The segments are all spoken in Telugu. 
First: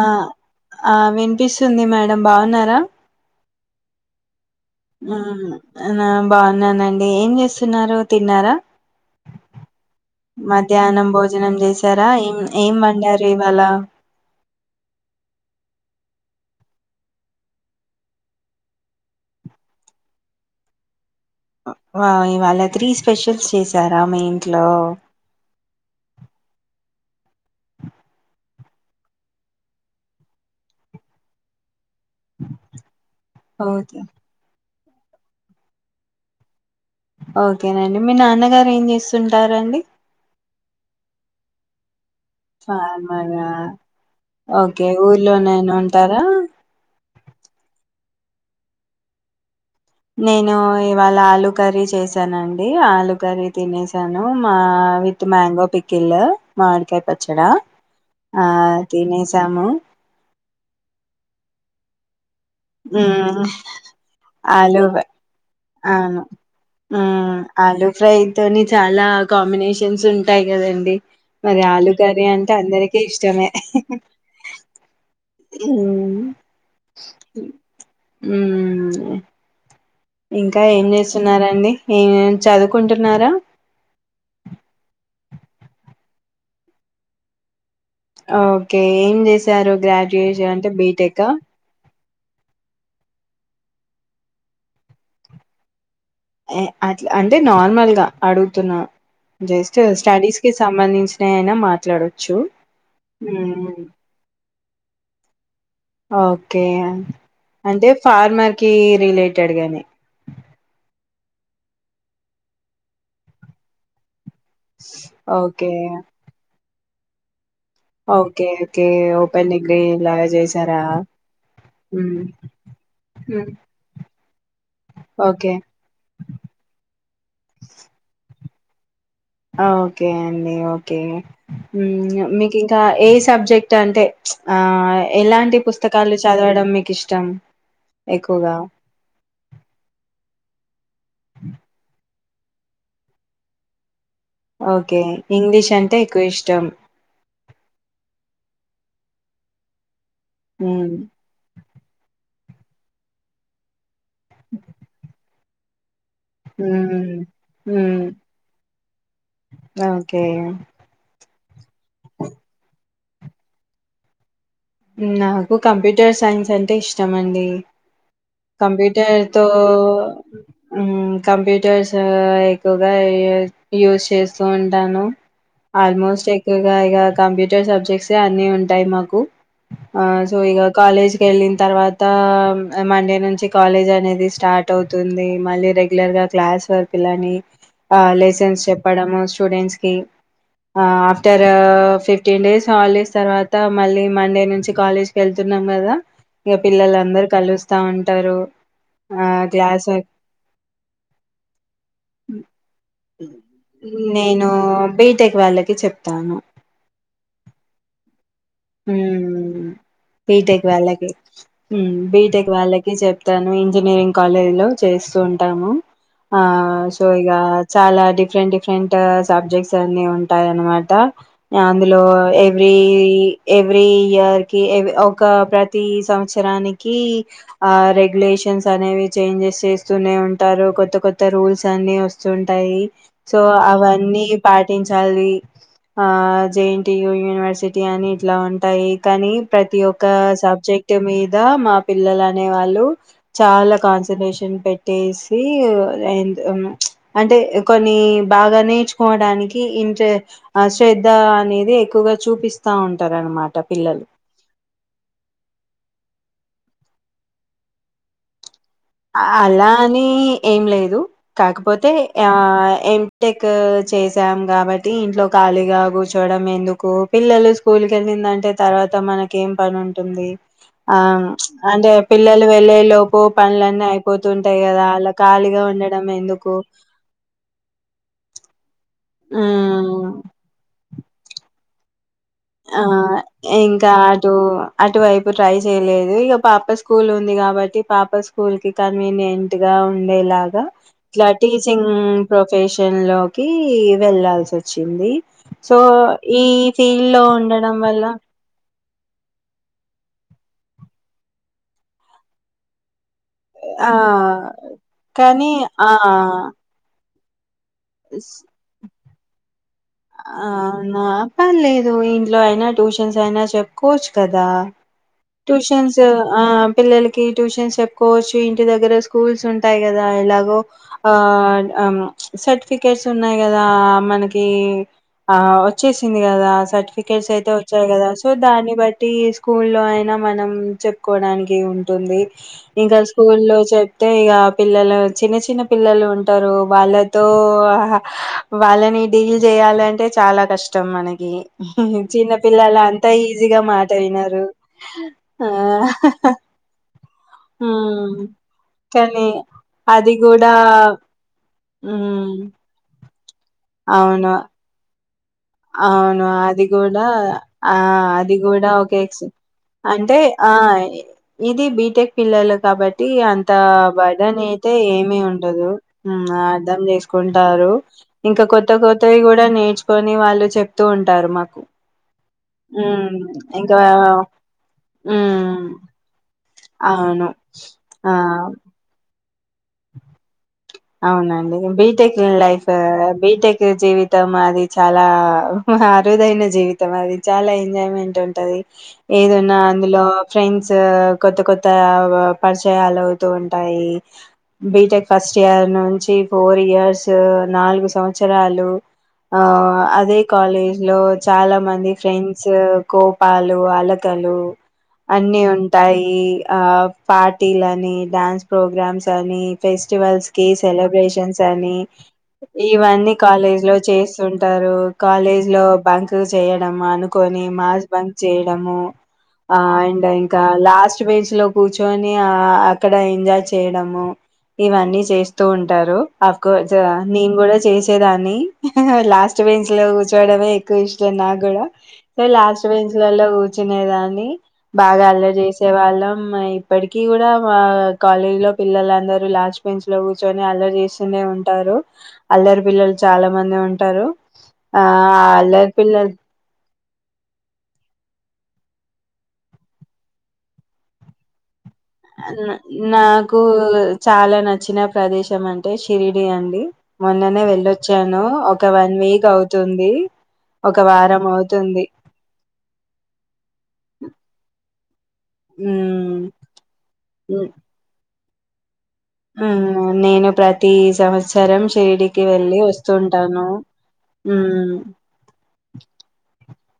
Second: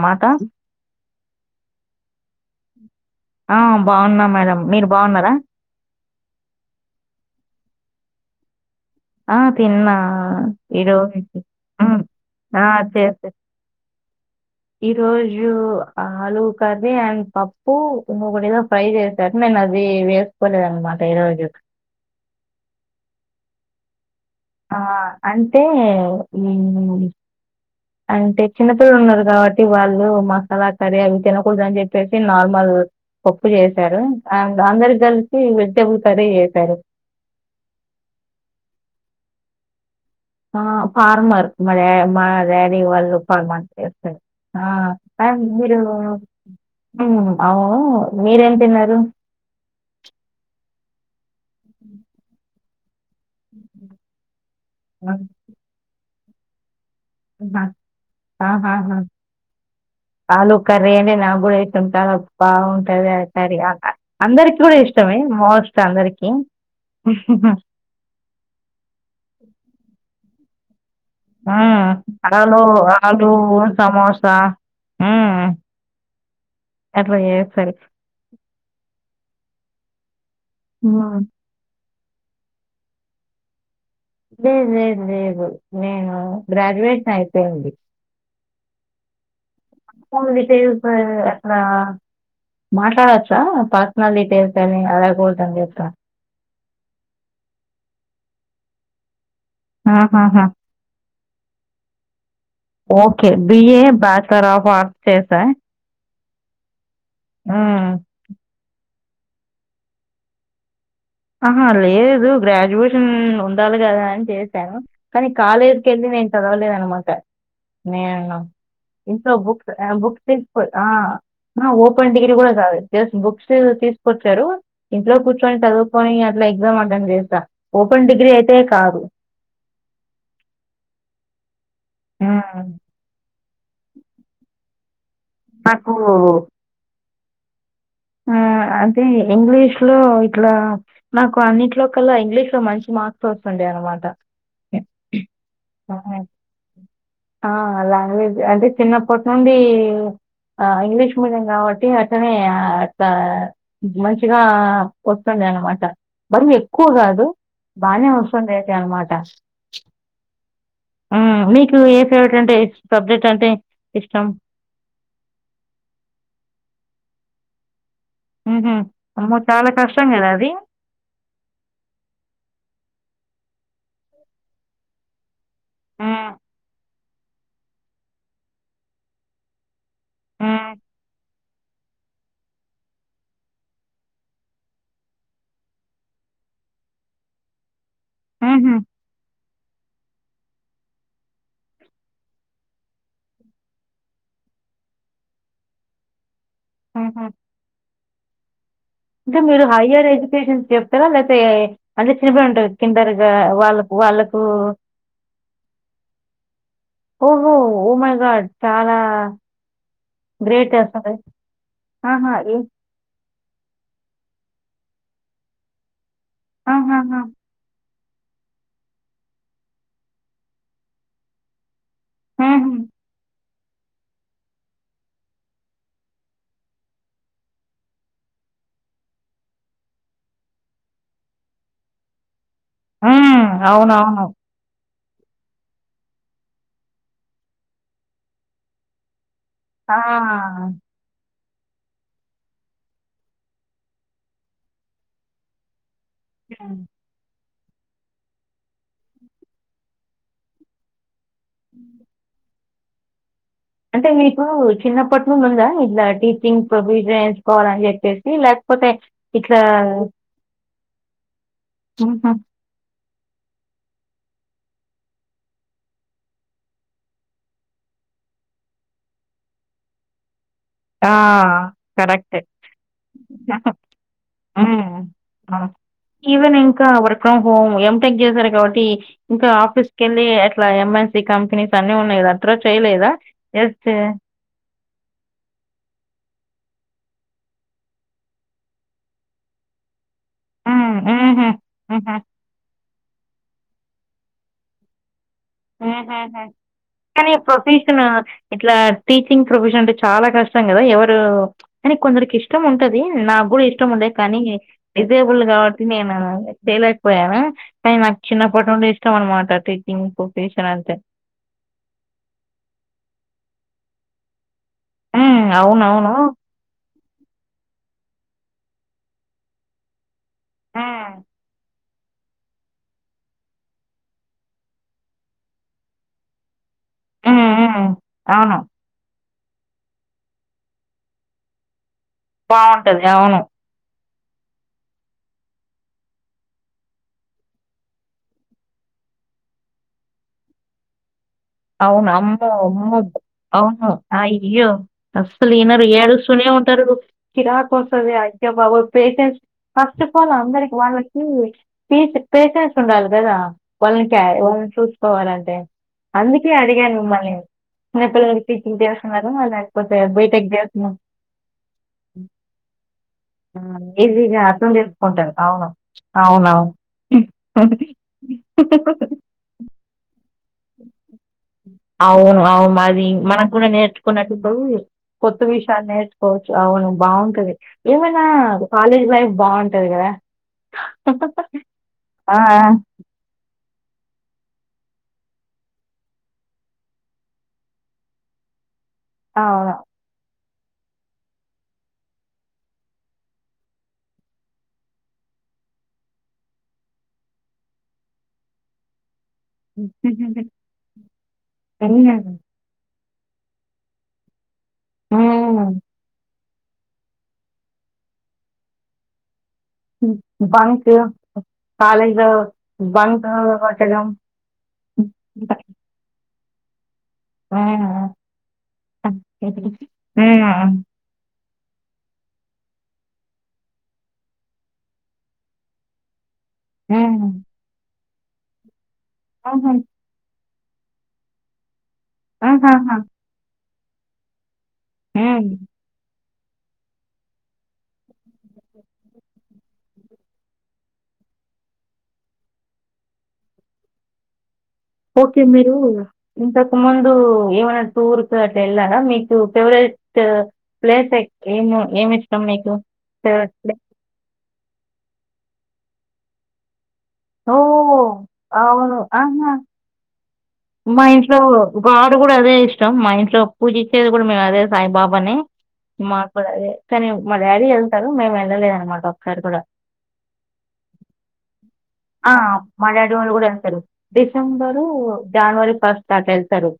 ఆ ఆ విన్పిస్తుంది మే బావున్నారా ఆ బావున్న మేడం మీరు బాగున్నారా ఆ నా బావున్నానండి ఏం చేస్ స్తున్నారు తిన్నార ఆ తిన్నా మధ్యాహ్నం ఈరోజు భోజనం ఉమ్. చేసార ఏం ఆ ఏం వండారు చేస్తా ఇవాళ ఈ రోజు ఆలు కర్రీ అండ్ పప్పు ఒకటేదో ఫ్రై చేశారు నేను అది వేసుకోలేదనమాట ఈరోజు హా ఇవాళ త్రీ స్పెషల్స్ చేసి చరామేన్ ఆ అంటే అంటే చిన్నపిలలు ఉన్నారు కాబట్టి వాళ్ళు మసాలా కర్రీ అవి తినకూడదు అని చెప్పి టి నార్మల్ పప్పు ఓకే చేసారు అందరు కలిసి వెజిటేబుల్స్ అది చేసారు ఓకేనండి మీ నాన్నగారు ఏం చేస్తుంటారాండి ఆ ఫార్మర్ మ మా డాడీ వాళ్ళు ఫార్మరా ఫార్మర్ చేస్తరు ఆ ఓకే ఊర్లోనేనా మీరు ఉంటారా అవు మీరేం తిన్నారు నేను ఇవాళ ఆలు కర్రీ చేశానం ది ఆలు కర్రీ తినేసాను మా విత్ మ్యాంగో పికిల్ మామిడికాయ్ హా హా హా తినేసాము ఆలు కర్రీ అనే నాగుడ తింటనం హుమ్ అందరికి కూడా ఆలు ఫ్రై ఇష్టమే మోస్ట్ అ అందరికి హుమ్ ఆలు ఫ్రై తోని చాలా కాంబినేషన్స్ ఉంటాయి కదండి ఆ మరి ఆలు కర్రీ అంటే అరలో అందరికి ఆలు ఇష్టమే సమోసా అట్లా చేస్తారు. హుమ్ ఇంకా ఏం హ్మ్ చేస్తున్నరండి ఏం చదువుకుంటున్నారా లేదు లేదు లేదు నేను గ్రాడ్యుయేట్ అయిపోయింది ఓకే ఏం చేశారు గ్రాడ్యుయేషన్ అంటే బీటెక్ ఆ మాట్లాడచ్చా పర్సనల్ తేతనే అలాగూ దం అతా అట్లా అంటే నార్మల్గా అడుగుతున్నా జస్ట్ స్టడీస్ ఆహాహా కి సంబంధించి నైనా మాట్లాడొచ్చు okay um, BA bachelor of arts చేసా ఓకే అంటే ఫార్మర్ కి రిలేటెడ్ గాని ఆహా లేదు గ్రాడ్యుయేషన్ ఉండాలి కదా అని ను కానీ ఓకే. కాలేజ్ క వెలీ నేను చదవలేదును మాట నే ఓకే. ఓకే. ఇంట్లో ఓపెన్ బుక్స్ డిగ్రీ బుక్స్ లాగా తీసు చేశారా? ఓపెన్ హ్మ్. డిగ్రీ కూడా కాదు జ బుక్స్ హ్మ్. తీసుకొచ్చారు ఇంట్లో ఓకే. కూర్చోని చదువు ఓ గ ఇక్కడ రాసిన దానికి పైన ఆడియో లా ఉన్నదానికి పోలిక లేదు లేదు. ఏమన్నా ఎగ్జామ్ అటెండ్ చేసాను ఓపెన్ డిగ్రీ తేే కాదు ఓకే అండి ఓకే మీకు మ్మ్. ఇంకా ఏ సబ్జెక్ట్ అంటే ఆ ఎలాంటి పుస్తకాలు నాకు చదవడం మీకు ఇష్టం ఇం ఆ అదే ఇంగ్లీష్ లో ఇట్లా నాకు అన్నింటిలో కలా ఇంగ్లీష్ ఇ మంచి మార్క్స్ వస్తుండే అనమాట ఓకే ఇంగ్లీష్ అంటే ఎక్కువ ఇష్టం ఆ లాంగజ అంటే చిన్నప్పటి నుండి ఆ హ్మ్. ఇంగ్లీష్ మీడియం కాబట్టి అట్నే ఆ అ మంచిగా వస్తుంది అనమాట మరి ఎక్కువ హ్మ్. కాదు హ్మ్. బానే వస్తుందియితే అనమాట ఓకే. మీకు ఫవట్ అంటే సబ్జెక్ట్ అంటే ఇష్టం నాకు కంప్యూటర్ సైన్స్ అంటే ఇష్టమ అండి హుహు. కంప్యూటర్ అమ్మో! త చాలా కష్టం కదా అది. కంప్యూటర్స్ ఎక్కువగా యూస్ చేస్తూ ఉంటాను ఆల్మోస్ట్ హ్మ్. ఎక్కువగాయగా కంప్యూటర్ సబ్జెక్ట్స్ అన్ని ఉంటాయి మాకు ఆ సో ఇగ హ్మ్. కాలేజ్ క వెళ్ళంత తర్వాత మండే నుంచి కాలేజ్ అనేది స్టార్ట్ అవుతుంది మళ్ళీ రెగ్యులర్ గా క్లాస్ వర్కులని ఆ లైసెన్స్ హుహు. చెప్పడము స్టూడెంట్స్ కి ఆఫ్టర్ ఫిఫ్టీన్ డేస్ హాలిడేస్ తర్వాత మళ్ళీ మండే. నుంచి కాలేజ్ కెళ్తున్నాం కదా ఇంక పిల్లలు అందరుూ కలుస్తా ఉంటారు ఆ ఇంకా మీరు క్లాస్ హైయర్ ఎడ్యుకేషన్ చెప్తారా లేకపోతే అంటే చిన్నబడి ఉంటారు కిందర్గా వాళ్ళ వాళ్ళకు నేను బీటెక్ వాళ్ళకి చెప్తాను ఓహో oh my god BTech great వాళ్ళకి అసలు. ఆహా! బిటెక్ ఏ వాళ్ళకి చెప్ తను ఇంజనీరింగ్ కాలేజ్ లో చేస్తూ ఉంటాము ఆ సో ఆహాహా! ఇగ చాలా డిఫరెంట్ డిఫరెంట్ సబ్జెక్ట్స్ అన్ని ఉంటాయి అనమాట ఆ అందులో హుహు. ఎవ్రీ ఎవ్రీ ఇయర్ కి ఒక ప్రతి సంవత్సరానికి ఆ రెగ్యులేషన్స్ అనేవి చేంజెస్ చేస్తూనే ఉంటారు కొత్త కొత్త రూల్స్ అన్ని వస్తు టాయి హ్మ్. సో అవునవును. అవన్నీ పాటించ చల్వి ఆ J N T U university అని ఇట్లా ఉంటాయి కానీ ప్రతి ఆ! ఒక్క సబ్జెక్ట్ మీద్ మా పిల్లలు అనే వాళ్ళు చాలా కాన్సన్ట్రేషన్ పెట్టేసి ఉమ్ హ్మ్. అంటే కొన్ని బాగా నేర్చుకోవడానికి ఇంటే ఆ శ్ర ద్ద అనేది ఎక్కువగా చూపిస్త్ తావుండ్ తరణ్ మాట్ అంటే మీకు చిన్నప్పటి నుండి ఉందా ఇట్లా కింగ్ ప్రొవిజన్ వేయించుకోవాలని చెప్పేసి లైక్ అలా అని ఏం లేదు కాకపోతే హుహు. ఆ ఏం టెక్ చేసాం కాబట్టి ఇంట్లో ఖాళీగా కూర్చోడం ఎందుకు పిల్లలు స్కూల్ కెళ్ళిందంటే తర్వాత మనకేమ్ పని ఉంటుంది ఆ అంటే పిల్లలు వెళ్ళే లోపు పనులన్ ఉమ్ ఎందుకు ఈవెన్ ఇంకా వర్క్ ఫ్రమ్ హోమ్ ఏం టెక్ చేస ఓటి ఇంకా ఆఫీస్ ఉమ్ కెళ్ళి అట్లా ఎమై కంపెనీస్ అన్ని ఉన్నాయి గదా ఆ ఇంకా అటు అటువైపు ట్రై చేయలేదు ఇక పాప స్కూల్ ఉంది కాబట్టి పాప స్కూల్ కి కన్వీనియంట్ గా ఉండేలాగా హ్మ్, ఇట్లా హుహు, టీచింగ్ హుహు, ప్రొఫెష్ లోకి వెళ్ల్ళాల్సి వచ్చింది సో ఈ టీ నీ ప్రొఫషన్ ఇట్లా టీచింగ్ ప్రొఫెషన్ అంటే చాలా కష్టం కదా ఎవరు అని కొందరికి ఇష్టం ఉంటది నాకు కూడా ఇష్టం ఆ ఉండే కానీ రిజబుల్ కానీ కాబట్టి ఆ నేను పోనా కా నాకు చిన్నప్పటి ఉండి ఇ మ మాట అవునా పనిలేదు ఇంట్లో అయినా ట్యూషన్స్ అయినా చెప్ కోచ్ కదా హ్మ్, ట్యూషన్స్ అవునవును ఆ పిల్లలకి ట్యూషన్స్ చె కోచ్ ఇంటి దగ్గర స్కూల్స్ ఉంటాయి కదా ఇలాగ ఆ హ్మ్, సర్టిఫికెట్స్ ఉన్నాయి కదా మనకి ఆ వచ్చేసింది కదా స క్రికెట్స్ అయితే హ్మ్, వచ్చాయి హ్మ్. కదా సో అవును దాన్ని బట్టి స్కూ లో అయినా మనం చెప్పుకోవడానికి ఉ ంటుంది ఇంకా బాగుంటది అవును స్కూల్ లో చె అతే ఇక పిల్లలు చిన్న చిన్న పిల్లలు ఉంటారు వాళ్ళతో వాళ్ళని డీల్ చేయాలంటే అంటే చాలా కష్టం మనకి అవును చిన్న అమ్మో పిల్లలు అమ్మ అంతా ఈజీగా అవును మాట వినరు అయ్యో ఆ అసలు ఈనరు ఏడు సూనే ఉంటారు. చిరాకు వసది ఉమ్ అయ్య బాబు కానీ పేషెన్స్ ఫస్ట్ అది ఆఫ్ ఆల్ కూడా అందరికి వాళ్ళకి ప ఉమ్ పేషెన్స్ ఉండాలి. అదద ప క అవును చ పోవాలంటే అవును అది కూడా ఆ అది కూడా టీచింగ్ ఒకక్ చేస్తున్నారు లేకపోతే అంటే బీటెక్ ఆ చేస్తున్నారు ఇది బిటెక్ పిల్లలు కాబట్టి అంత బడన్ ఈజీగా అర్థం అయితే ఏమి చేసుకుంటారు ఉంటదు అవును అర్థం చేసుకుంటారు. ఇంకా కొత్త అవునవును కొత్తవి కూడా నేర్చుకో వా అవును అవును అది ఉమ్ మనం కూడా ఇంకా నేర్చుకున్నప్పుడు. కొత్త ఉమ్ విషయాలు నేర్చుకోవచ్చు అవును బాగుంటది. ఏమైనా ఆ కాలేజ్ లైఫ్ బాగుంటది కదా అవునండి బీటెక్ లైఫ్ బీటెక్ జీవితం అది చాలా అరుదైన జీవితం అది చాలా ఎంజాయ్మెంట్ ఉంటది ఆ! ఏదన్నా అవును. అందులో ఫ్రెండ్స్ కొత్త కొత్త పరిచయాలు అవుతూ ఉంటాయి బీటెక్ ఫస్ట్ ర్ నుంచి ఫోర్ ఇయర్స్ నాలుగు సంవత్సరాలు ఆ అదే కాలేజ్ లో చాలా మంది ఫ్రెండ్స్ కోపాలు అలకలు అన్ని హ్మ్. ఉంటాయి ఆ పార్టీలని డ్యాన్స్ ప్రోగ్రామ్స్ అని హ్మ్. ఫెస్టివల్స్ కీ బంక్ సెలబ్రేషన్స్ అని కాలేజ్‌లో ఇవన్నీ బంక్ కాలేజ్ లో కొట్టడం. చేస్తుంటారు కాలేజ్ లో బంక్ చేయడమాను కొని మాస్ హ్మ్. బంక్ చేయడము అండ్ ఇంకా హ్మ్. లాస్ట్ బెంచ్ లో కూర్చొని అక్కడ ఎంజాయ్ చేయడము ఇవన్నీ చేస్ స్తూ ఉంటారు అఫ్కోర్స్ హ్మ్. నేను కూడా చేసి చ్చెదాన్ని లాస్ట్ బెంచ్ ఆహా! లో కూర్చోవడమే ఇష్టం నాగూడా లాస్ట్ బెంచ్ ఆహాహా! లల్లా కు చినెదాన్ని బాగా హ్మ్. అల్లరిచేసే వాళ్ళం ఇప్పటికీ కూడా కాలేజ్ లో పిల్లలందరూ లాస్ట్ బెంచ్ లో కూర్చొని అల్లరి చేస్తూనే ఉంటారు అల్లరి పిల్లలు చాలా మంది ఉంటారు ఆ అల్లరి పిల్లలు కు ముందు ఏమన్నా టూర్కటేళ్ళారా మీకు ఫేవరెట్ ప్లేస్ ఏమో నాకు చాలా నచ్ చ్చిన ప్రదేశం అంటే షిరిడి అండి మొన్ననే ఓహ్! వెళ్ళొచ్చాను ఒక వన్ అవును. వీక్ ఆహా! అవుతుంది ఒక మా వారం ఇంట్లో అవుతుంది గాడు కూడా అదే ఇష్టం మా ఇంట్లో పూజించేది కూడా మేము అదే సాయిబాబా ని ఉమ్ మాక్కుడా అదే కానీ మా డాడీ వెళ్తారు మేమ్ ఎల్ లలే అనమాట నేను ప్రతి సంవత్సరం శిరిడి ఆ మా డాడి వాళ్ళు కూడా వెళ్తరు ఉమ్ డిసెంబరు జనవరి ఫస్ట్ దాకా ఎళ్తారు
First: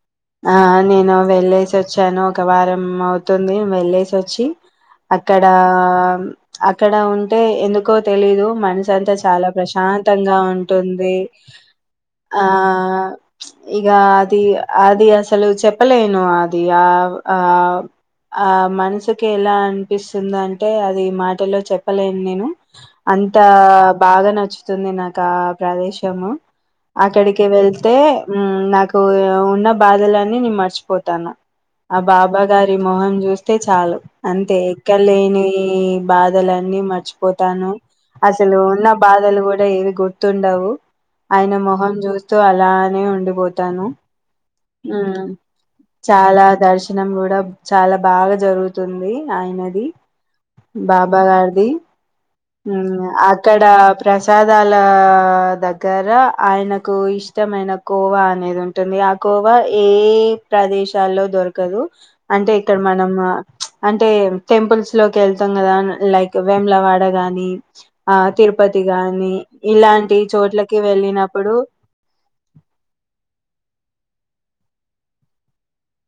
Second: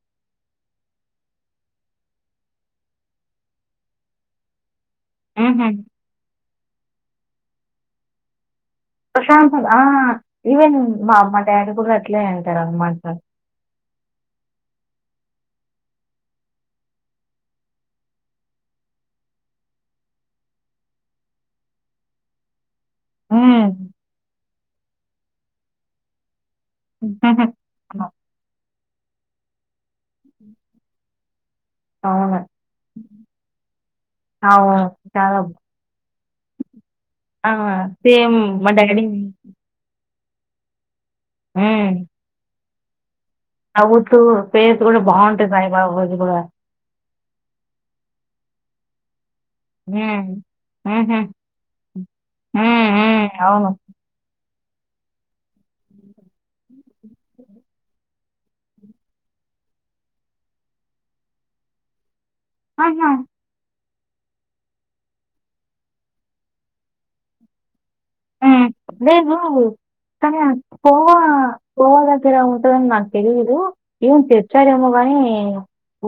ఆ నేను వెళ్ళేసి వచ్చాను ఒక వారం అవుతుంది వెళ్ళేసి వచ్చి అక్కడా హుహు. అక్కడ ఉంటే ఎందుకో తెలీదు మనిష్ తంతా చాలా ప్రశాంతంగా ఆ! ప్రశాంతంగా ఈవెన్ ఉంటుంది మా మా డ్యాడీ కూడా అట్లే ఆ అంటారనమాట. ఇగ అది అది అసలు చెప్పలేను అది ఆ ఆ ఆ మనసుకి ఎలా అనిపిస్తుంది అంటే అది మాటలో చెప్పలేను నేను అంత హ్మ్. బాగా నచ్చుతుంది నాకు ఒకా ప్రదేశము అక్కడికి వెళ్తే నాకు వును బాధలన్ని నేను మర్చిపోతాను ఆ బాబా అవును. గారి మొహం చూస్తే చాలు అంతే అవును. ఎక్కడ చాలా లేని బాధలన్నీ మర్చి ఆ! పోతాను సేమ్ అసలు మా ఉన్న డాడీ బాధలు కూడా ఏవి గుర్తు తుండవు ఆయన మొహం చూస్తూ అలా అవునండి అవుతూ పే చాలా దర్శనం కూడా చాలా బాగా జరుగుతు అవుతుంది ఆయనది హ్మ్. హుహు. బాబా గారిది హ్మ్. హ్మ్. అక్కడ అవును. ప్రసాద్ విదాల దగ్గర ఆయనకు ఇష్టమైన కోవా అనేది ఉంటుంది ఆ కోవా ఏ ప్రదేశాల్లో దొరకదు అంటే ఇక్కడ ఆహా! మనము అంటే టెంపుల్స్ లోకి ఎళ్తాం కదా లైక్ వేములవాడ గానీ అ ఆ నేను ఇలాంటి కానీ చోట్లకి కోవా వెళ్ళినప్పుడు గోవా దగ్గర ఉంటదని నాకు తెలీదు ఏం తెచ్చారేమో కానీ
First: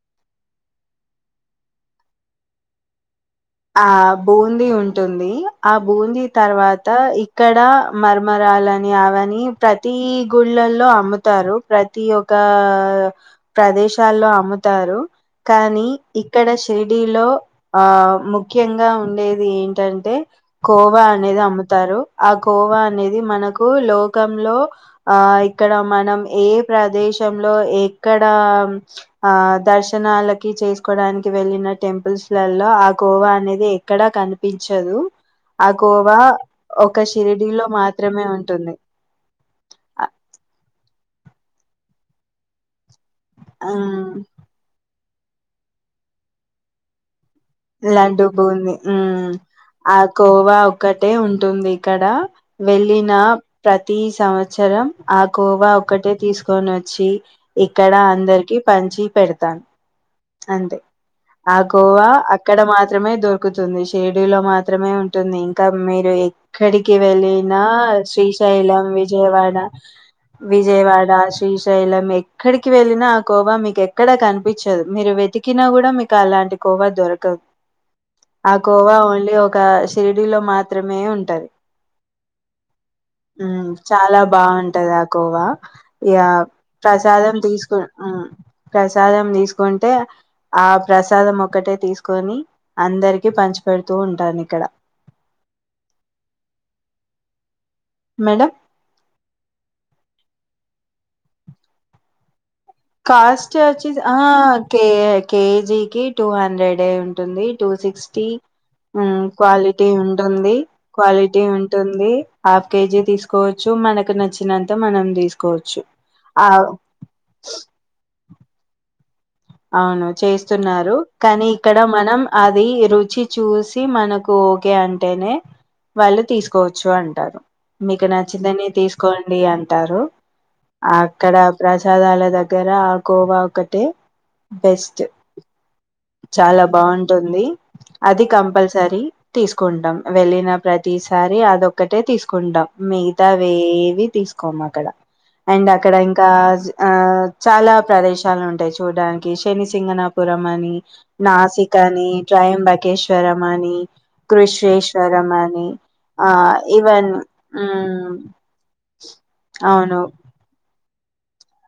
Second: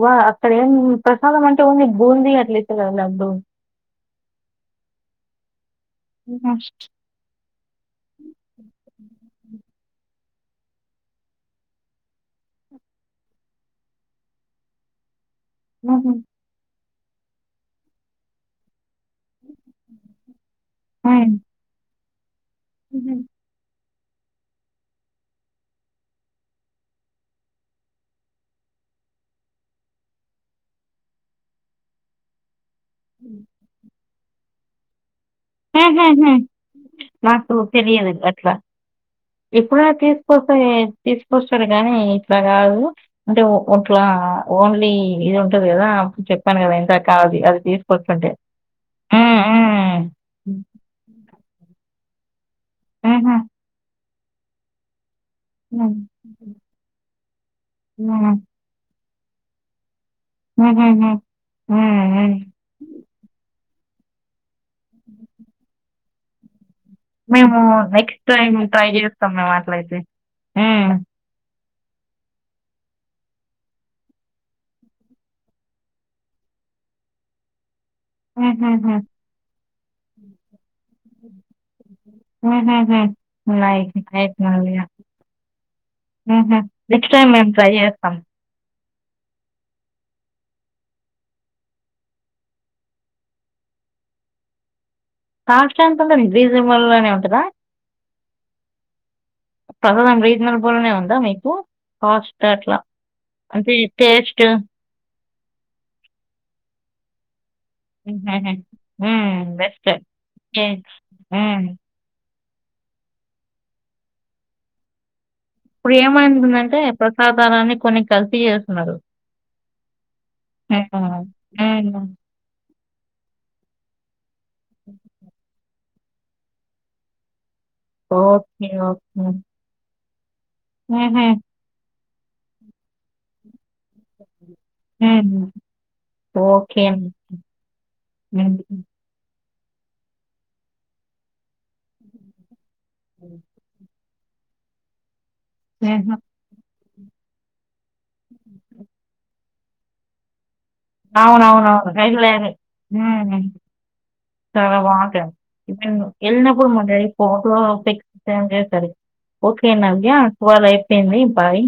వా అక్కడ ఏం ప్రసాదం అంటే ఉంది బూందీ అట్లతేల బూ ఆ బూందీ ఉంటుంది ఆ బూందీ హుహు. తర్వాత ఇక్కడ మరమరాలని అవని ప్రతి గుళ్ళల్లో అమ్ముతారు ప్రతి ఒకా ప్రదేశాల్లో అమ్ముతారు కానీ హుహు. ఇక్కడ షేట్ కిలో ఆ ము ముఖ్యంగా ఉంది ఉండేది ఏంటంటే కోవా హ్మ్. అనేది అమ్ముతారు అగ్ కోవా హుహు. అనేది మనకు లో కంలో ఆ ఇక్కడ మనం ఏ ప్రదేశంలో ఎక్కడ ఆ దర్శనాలకి చేసుకోవడానికి వెళ్ళిన టెంపుల్స్ లల్లో గోవా ఎక్కడా కనిపిచ్చదు ఆ కోవా హుహుహు. ఒక షిరిడిలో మాత్రమే ఉంటుంది ఎప్పుడ తీసుకొస్తా తీసుకొస్తాడు గాని ఇట్లా కాదు అంటే ఒట్లా ఉమ్ ఓన్లీ ఇది ఉంటది కదా అప్పు చెప్పను కదా ఇంత కా లడ్డు బూందీ హ్మ్ ఆ హ్మ్. కోవా ఒక్కటే ఉంటుంది అక్కడ వెళ్ళిన హుహు. ప్రతి సంవత్సరం ఆ కోవా హ్మ్. ఒక్కటే తీసుకొని వచ్చి ఇక్కడ హ్మ్. అందరికి పంచి పెడతాన్ అంతే హుహుహు. ఆ హ్మ్. కోవా హ్మ్. మాత్రమే దొరుకుతుంది షిరిడి లో మాత్ర మాత్రమే ఉంటుంది ఇంకా మీరు క్కడికి వెళ్ళిన మేము నెక్స్ట్ టైమ్ శ్రీశైలం ట్రై చేస్తాం మేము విజయవాడ అట్లయితే. హ్మ్. విజయవాడ శ్రీ లం ఎక్కడికి వెళ్ళినా ఆ కోవా మీకు ఎక్కడ కనిపించదు మీరు వెతికినా కూడా మీకు అలాంటి కోవా దొరక తో ఆ కోవా హుహుహు. ఓన్లీ ఒక షిరిడిలో మా మాత్రమే ఉంటది హుహుహు. హ్మ్ నైస్. చాలా నైస్ మావయ్య. బాంటది ఆ కోవా ఇగ హుహు. నెక్స్ట్ టైమ్ ప్రసాదం మేము ట్రై తీసుకు చేస్తాం. ప్రసాదం తీసుకుంటే ఆ ప్రసాదం ఒకటే తీసుకు కొని అందరికి పంచి పెడుతూ ఉంటాను ఇక్కడ కాస్ట్ ఎంత ఉందడి రీజనబులోనే ఉంటదా మేడం రీజనల్ నే ఉందా మీకు అట్లా కాస్ట్ అంటే వచ్చి టేస్ట్ కె ఐ కేజీకిి టూ హండ్రెడ్ ఉంటుంది టూ సిక్స్టీ హుహుహు. హ్మ్. క్వాలిటీ బెస్టే. ఉంటుంది కేక్స్. క్వాలిటీ హ్మ్. ఉంటుంది హాఫ్ కేజీ తీసుకోవచ్చు మనకు నచ్చినంత మనం తీసుకో ఇప్పుడు ఏమైఉంటుందంటే ప్రసాదారాన్ని కొన్ని కలిసి చేస్తున్నారు అవును చేస్తున్నారు హ్మ్. కానీ ఇక్కడ హ్మ్. మనం అది రుచి చూసి మనకు ఓకే అంటేనే వాళ్ళు తీసుకోవచ్చు అంటారు మీకు నచ్చిందని ఓకే. ఓకే. తీసుకోండి అంటారు హుహు. అక్కడ ప్రజ రథాల దగ్గర ఆ కోవా ఒకటి బెస్ట్ హ్మ్. చాలా ఓకే. బావుంటుంది అది హ్మ్. కంపల్సరీ తీసుకుంటాం వెళ్ళిన ప్రతిసారి అదొ ఒక్కటే తీసుకుంటాం మిగతావేవి తీసుకో కోమకళ అండ్ అక్కడ హుహు. ఇంకా ఆ చాలా ప్రదేశాలు ఉంటాయి చూడడానికి పెనిచింగనాపురం అని నాసిక్ అవునవునవును అని రెగ్యులర్ ఊ ట్రయంబకేశ్వరం అని చాలా బాగుంటాయి కృషేశ్వరం అని ఆ వెళ్ళినప్పుడు మా daddy even photo pics save చేశారు అవును ఓకేనాండి ఒకవేళ తంది బాయ్